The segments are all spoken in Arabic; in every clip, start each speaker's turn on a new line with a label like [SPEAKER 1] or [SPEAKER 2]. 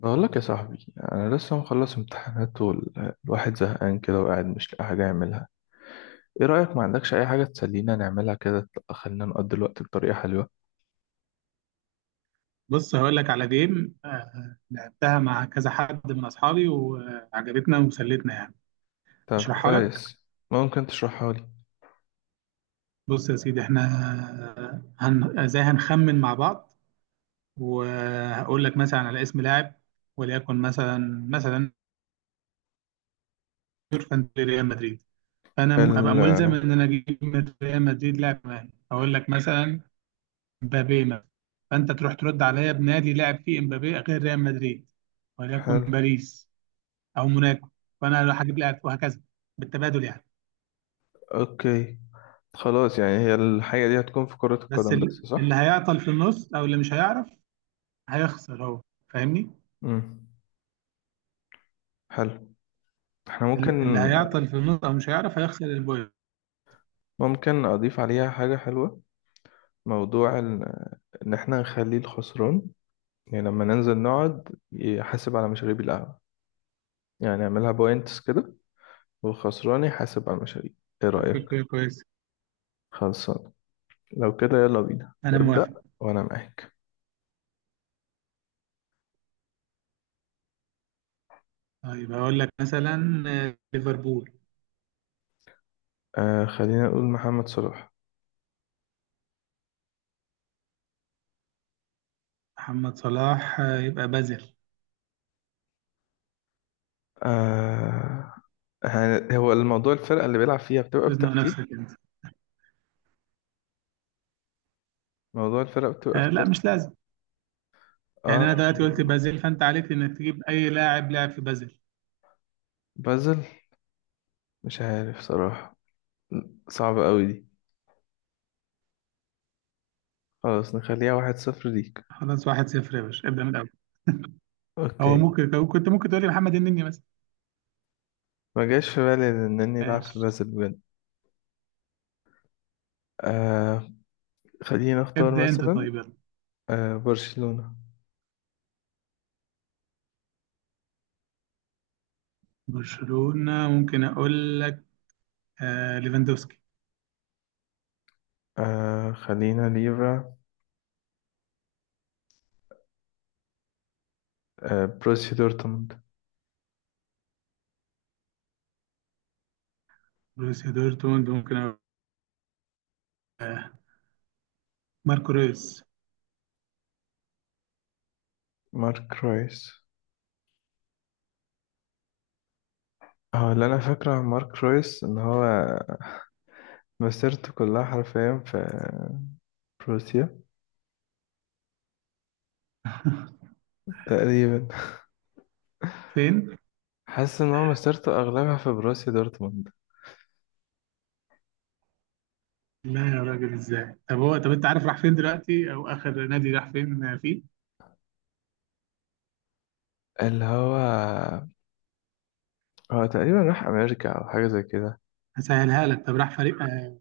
[SPEAKER 1] بقول لك يا صاحبي، انا لسه مخلص امتحانات والواحد زهقان كده وقاعد مش لاقي حاجه يعملها. ايه رايك، ما عندكش اي حاجه تسلينا نعملها كده؟ خلينا نقضي الوقت بطريقه حلوه.
[SPEAKER 2] بص هقول لك على جيم لعبتها مع كذا حد من اصحابي وعجبتنا وسلتنا يعني.
[SPEAKER 1] طب
[SPEAKER 2] اشرحها لك.
[SPEAKER 1] كويس، ممكن تشرحها لي.
[SPEAKER 2] بص يا سيدي احنا ازاي هنخمن مع بعض وهقول لك مثلا على اسم لاعب، وليكن مثلا يورفان ريال مدريد. فانا ابقى
[SPEAKER 1] ال
[SPEAKER 2] ملزم ان انا اجيب من ريال مدريد لاعب معين، اقول لك مثلا مبابي مثلا. فانت تروح ترد عليا بنادي لاعب فيه مبابي غير ريال مدريد، وليكن
[SPEAKER 1] حلو.
[SPEAKER 2] باريس او موناكو. فانا لو هجيب لاعب وهكذا بالتبادل يعني.
[SPEAKER 1] اوكي، خلاص، يعني هي الحاجه دي هتكون في كره
[SPEAKER 2] بس
[SPEAKER 1] القدم بس،
[SPEAKER 2] اللي
[SPEAKER 1] صح؟
[SPEAKER 2] هيعطل في النص او اللي مش هيعرف هيخسر هو. فاهمني.
[SPEAKER 1] امم، حلو. احنا ممكن
[SPEAKER 2] اللي هيعطل في النص او مش هيعرف هيخسر البوينت.
[SPEAKER 1] ممكن اضيف عليها حاجه حلوه. موضوع ان احنا نخلي الخسران، يعني لما ننزل نقعد يحاسب على مشاريب القهوه، يعني اعملها بوينتس كده، والخسران يحاسب على المشاريع. ايه رأيك؟
[SPEAKER 2] فكرة كويسة.
[SPEAKER 1] خلصان. لو كده يلا بينا
[SPEAKER 2] انا
[SPEAKER 1] ابدأ.
[SPEAKER 2] موافق.
[SPEAKER 1] وانا معاك.
[SPEAKER 2] طيب هقول لك مثلا ليفربول.
[SPEAKER 1] آه، خلينا نقول محمد صلاح.
[SPEAKER 2] محمد صلاح يبقى بازل.
[SPEAKER 1] آه. هو الموضوع، الفرقة اللي بيلعب فيها بتبقى
[SPEAKER 2] تزنق
[SPEAKER 1] بترتيب؟
[SPEAKER 2] نفسك انت.
[SPEAKER 1] موضوع الفرقة بتبقى في
[SPEAKER 2] لا
[SPEAKER 1] ترتيب؟
[SPEAKER 2] مش لازم. يعني
[SPEAKER 1] اه.
[SPEAKER 2] انا دلوقتي قلت بازل فانت عليك انك تجيب اي لاعب في بازل.
[SPEAKER 1] بازل؟ مش عارف صراحة، صعبة قوي دي. خلاص نخليها واحد صفر ليك.
[SPEAKER 2] خلاص واحد صفر يا باشا، ابدا من الاول. هو
[SPEAKER 1] اوكي.
[SPEAKER 2] ممكن كنت ممكن تقول لي محمد النني مثلا.
[SPEAKER 1] ما جاش في بالي انني العب في
[SPEAKER 2] ماشي.
[SPEAKER 1] بازل بجد. آه، خلينا اختار
[SPEAKER 2] ابدا انت
[SPEAKER 1] مثلا،
[SPEAKER 2] طيب يلا.
[SPEAKER 1] آه، برشلونة.
[SPEAKER 2] برشلونة ممكن أقول لك ليفاندوسكي.
[SPEAKER 1] آه، خلينا ليفا. آه، بروسيا دورتموند.
[SPEAKER 2] بروسيا دورتموند ممكن أقول آه ماركو رويس.
[SPEAKER 1] مارك رويس. اه، اللي انا فاكره عن مارك رويس ان هو مسيرته كلها حرفيا في بروسيا تقريبا.
[SPEAKER 2] فين؟
[SPEAKER 1] حاسس ان هو مسيرته اغلبها في بروسيا دورتموند.
[SPEAKER 2] لا يا راجل، إزاي؟ طب هو، طب أنت عارف راح فين دلوقتي أو آخر نادي راح فين فيه؟
[SPEAKER 1] اللي هو تقريبا راح امريكا او حاجه زي كده.
[SPEAKER 2] هسهلها لك. طب راح فريق آه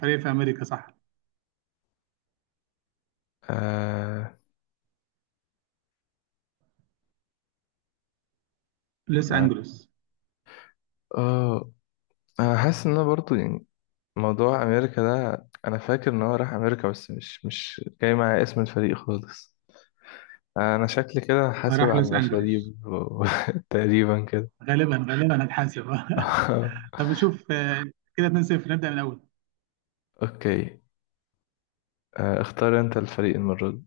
[SPEAKER 2] فريق في أمريكا صح؟
[SPEAKER 1] اه،
[SPEAKER 2] لوس أنجلوس.
[SPEAKER 1] اه، انا حاسس ان انا برضو، يعني، موضوع امريكا ده انا فاكر ان هو راح امريكا، بس مش جاي معايا اسم الفريق خالص. انا شكلي كده حاسب
[SPEAKER 2] راح
[SPEAKER 1] على
[SPEAKER 2] لوس أنجلوس.
[SPEAKER 1] المشاريب تقريبا كده.
[SPEAKER 2] غالبا غالبا هتحاسب طب شوف كده 2-0. نبدأ من الأول.
[SPEAKER 1] اوكي. آه، اختار انت الفريق المرة دي.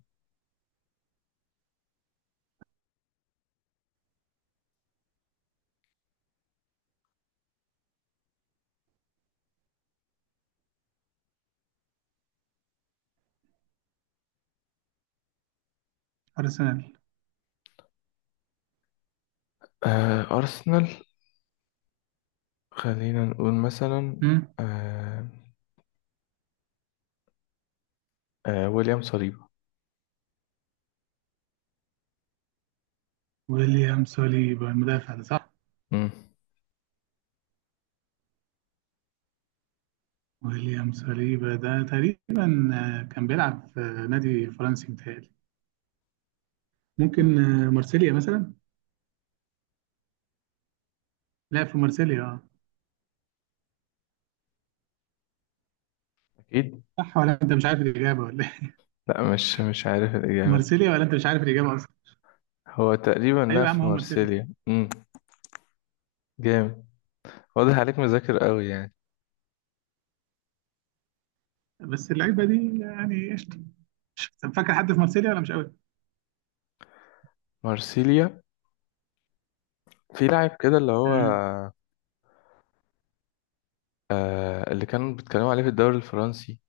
[SPEAKER 2] أرسنال.
[SPEAKER 1] آه، ارسنال. خلينا نقول مثلا،
[SPEAKER 2] مم.
[SPEAKER 1] آه، آه، ويليام صليبا.
[SPEAKER 2] ويليام سوليبا المدافع ده صح؟
[SPEAKER 1] مم.
[SPEAKER 2] ويليام ساليبا ده تقريبا كان بيلعب في نادي فرنسي متهيألي. ممكن مارسيليا مثلا. لعب في مارسيليا اه.
[SPEAKER 1] اكيد.
[SPEAKER 2] صح ولا انت مش عارف الاجابه ولا ايه؟
[SPEAKER 1] لا، مش عارف الاجابة.
[SPEAKER 2] مارسيليا ولا انت مش عارف الاجابه اصلا.
[SPEAKER 1] هو تقريبا
[SPEAKER 2] ايوه
[SPEAKER 1] لعب
[SPEAKER 2] يا عم
[SPEAKER 1] في
[SPEAKER 2] هو مارسيليا.
[SPEAKER 1] مارسيليا. مم. جامد. واضح عليك مذاكر قوي، يعني.
[SPEAKER 2] بس اللعيبه دي يعني قشطه. طب فاكر حد في مارسيليا ولا مش قوي؟
[SPEAKER 1] مارسيليا. في لاعب كده اللي هو،
[SPEAKER 2] مم.
[SPEAKER 1] اللي كانوا بيتكلموا عليه في الدوري الفرنسي.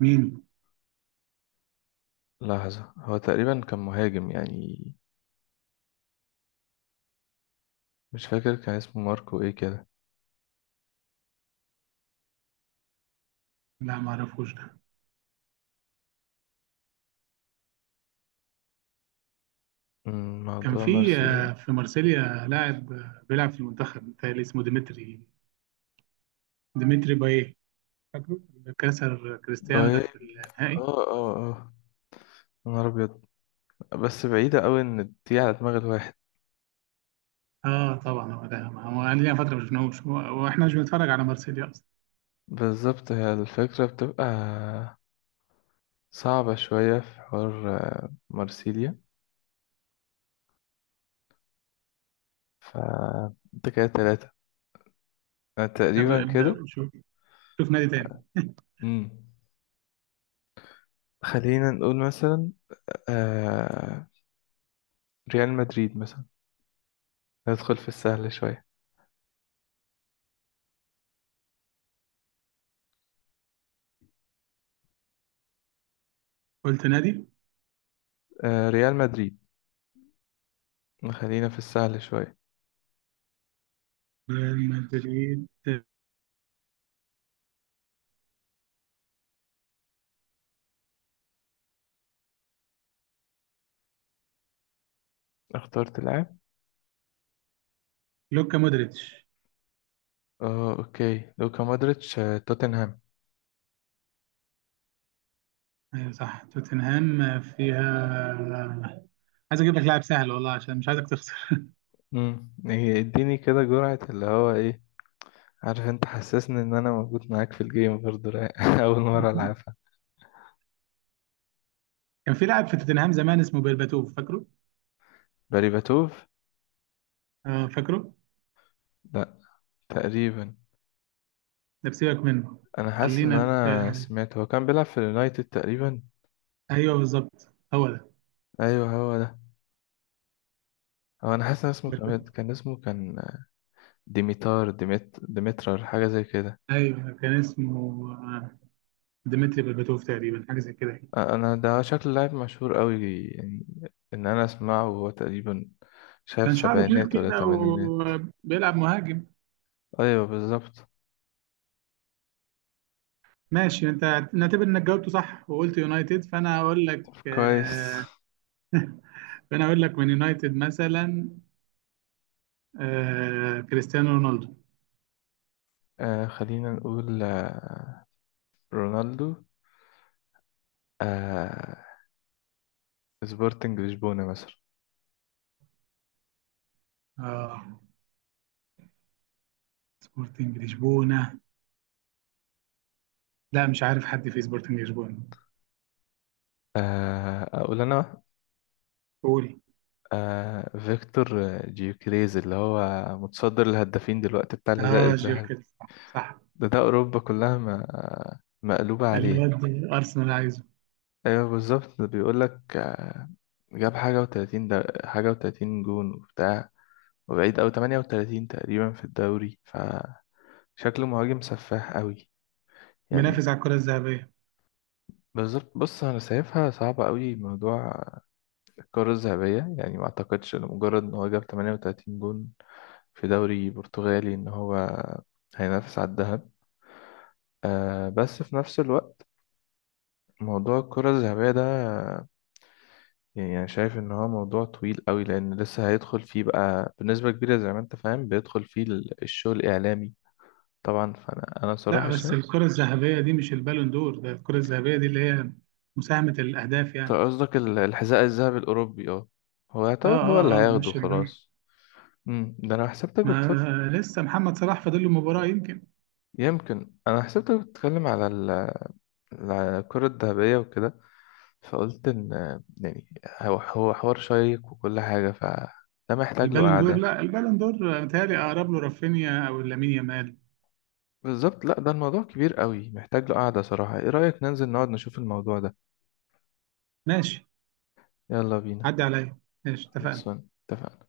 [SPEAKER 2] مين؟
[SPEAKER 1] لحظة، هو تقريبا كان مهاجم، يعني. مش فاكر كان اسمه ماركو ايه كده.
[SPEAKER 2] لا ما اعرفوش ده. كان
[SPEAKER 1] موضوع
[SPEAKER 2] في
[SPEAKER 1] مرسيدس.
[SPEAKER 2] آه، في مارسيليا لاعب بيلعب في المنتخب متهيألي اسمه ديمتري بايه، فاكره، اللي كسر كريستيانو
[SPEAKER 1] باي،
[SPEAKER 2] ده
[SPEAKER 1] اه،
[SPEAKER 2] في النهائي.
[SPEAKER 1] اه، اه، يا نهار ابيض. بس بعيدة قوي ان دي على دماغ الواحد.
[SPEAKER 2] اه طبعا هو ده، ما هو انا ليا فتره ما شفناهوش، واحنا مش بنتفرج على مارسيليا اصلا.
[SPEAKER 1] بالظبط، هي الفكرة بتبقى صعبة شوية في حوار مرسيليا. ف انت كده تلاتة. أنا
[SPEAKER 2] طب
[SPEAKER 1] تقريبا
[SPEAKER 2] ابدا
[SPEAKER 1] كده.
[SPEAKER 2] شوف. شوف نادي تاني.
[SPEAKER 1] مم. خلينا نقول مثلا، آه... ريال مدريد مثلا، ندخل في السهل شوية.
[SPEAKER 2] قلت نادي.
[SPEAKER 1] ريال مدريد، خلينا في السهل شوية.
[SPEAKER 2] ريال مدريد.
[SPEAKER 1] اخترت لاعب.
[SPEAKER 2] لوكا مودريتش.
[SPEAKER 1] اه، اوكي، لوكا مودريتش. آه، توتنهام.
[SPEAKER 2] ايوه صح توتنهام فيها. عايز اجيب لك لاعب سهل والله عشان مش عايزك تخسر.
[SPEAKER 1] إيه، اديني كده جرعة اللي هو ايه. عارف انت، حسسني ان انا موجود معاك في الجيم برضه رايق. اول مرة العبها.
[SPEAKER 2] كان في لاعب في توتنهام زمان اسمه بيرباتوف، فاكره؟
[SPEAKER 1] باريباتوف؟
[SPEAKER 2] آه، فاكره.
[SPEAKER 1] لا. تقريبا.
[SPEAKER 2] ده بسيبك منه.
[SPEAKER 1] انا حاسس ان
[SPEAKER 2] خلينا في.
[SPEAKER 1] انا سمعت هو كان بيلعب في اليونايتد تقريبا.
[SPEAKER 2] ايوه بالظبط هو ده.
[SPEAKER 1] ايوه، هو ده. هو انا حاسس ان اسمه كان
[SPEAKER 2] بيرباتوف.
[SPEAKER 1] كان اسمه كان ديميتار، ديميت، ديمترار، حاجة زي كده.
[SPEAKER 2] ايوه كان اسمه ديمتري بيرباتوف تقريبا حاجه زي كده.
[SPEAKER 1] آه، انا ده شكل لاعب مشهور قوي، يعني ان انا اسمعه، وهو تقريبا شايف
[SPEAKER 2] كان شعره طويل
[SPEAKER 1] سبعينات ولا
[SPEAKER 2] كده
[SPEAKER 1] تمانينات.
[SPEAKER 2] وبيلعب مهاجم.
[SPEAKER 1] ايوه بالظبط.
[SPEAKER 2] ماشي انت. نعتبر انك جاوبته صح وقلت يونايتد.
[SPEAKER 1] كويس.
[SPEAKER 2] فانا هقول لك من يونايتد مثلا كريستيانو رونالدو.
[SPEAKER 1] آه، خلينا نقول، رونالدو. آه، سبورتنج لشبونة مثلا.
[SPEAKER 2] اه، سبورتنج لشبونه. لا مش عارف حد في سبورتنج لشبونه.
[SPEAKER 1] آه، أقول أنا.
[SPEAKER 2] قول.
[SPEAKER 1] آه، فيكتور جيوكريز، اللي هو متصدر الهدافين دلوقتي بتاع الحذاء
[SPEAKER 2] اه،
[SPEAKER 1] الذهبي.
[SPEAKER 2] جيركس صح، صح.
[SPEAKER 1] ده أوروبا كلها ما مقلوبة عليه.
[SPEAKER 2] الواد ارسنال عايزه.
[SPEAKER 1] أيوه بالظبط، ده بيقولك، جاب حاجة وتلاتين، ده حاجة وتلاتين جون وبتاع، وبعيد أوي، تمانية وتلاتين تقريبا في الدوري، فشكله مهاجم سفاح أوي، يعني.
[SPEAKER 2] بينافس على الكره الذهبيه.
[SPEAKER 1] بالظبط. بص انا شايفها صعبة قوي موضوع الكرة الذهبية، يعني ما اعتقدش ان مجرد ان هو جاب 38 جون في دوري برتغالي ان هو هينافس على الذهب. آه، بس في نفس الوقت موضوع الكرة الذهبية ده، يعني انا شايف ان هو موضوع طويل قوي، لان لسه هيدخل فيه بقى بنسبة كبيرة زي ما انت فاهم، بيدخل فيه الشغل الاعلامي. طبعا، فانا
[SPEAKER 2] لا
[SPEAKER 1] صراحة
[SPEAKER 2] بس
[SPEAKER 1] شايف.
[SPEAKER 2] الكره الذهبيه دي مش البالون دور، ده الكره الذهبيه دي اللي هي مساهمه الاهداف
[SPEAKER 1] أنت
[SPEAKER 2] يعني.
[SPEAKER 1] قصدك الحذاء الذهبي الاوروبي، اه. هو
[SPEAKER 2] اه
[SPEAKER 1] يعتبر هو اللي
[SPEAKER 2] اه اه
[SPEAKER 1] هياخده
[SPEAKER 2] مش البالون.
[SPEAKER 1] خلاص. ده انا حسبتك.
[SPEAKER 2] ما لسه محمد صلاح فاضل له مباراة يمكن.
[SPEAKER 1] يمكن انا حسبتك بتتكلم على على الكرة الذهبية وكده، فقلت ان، يعني، هو حوار شيق وكل حاجة، فده محتاج له
[SPEAKER 2] البالون دور،
[SPEAKER 1] قعدة.
[SPEAKER 2] لا البالون دور متهيألي أقرب له رافينيا أو لامين يامال.
[SPEAKER 1] بالظبط. لا، ده الموضوع كبير قوي، محتاج له قعدة صراحة. ايه رأيك ننزل نقعد نشوف الموضوع ده؟
[SPEAKER 2] ماشي.
[SPEAKER 1] يلا بينا.
[SPEAKER 2] عدي عليا. ماشي اتفقنا.
[SPEAKER 1] خلصان اتفقنا.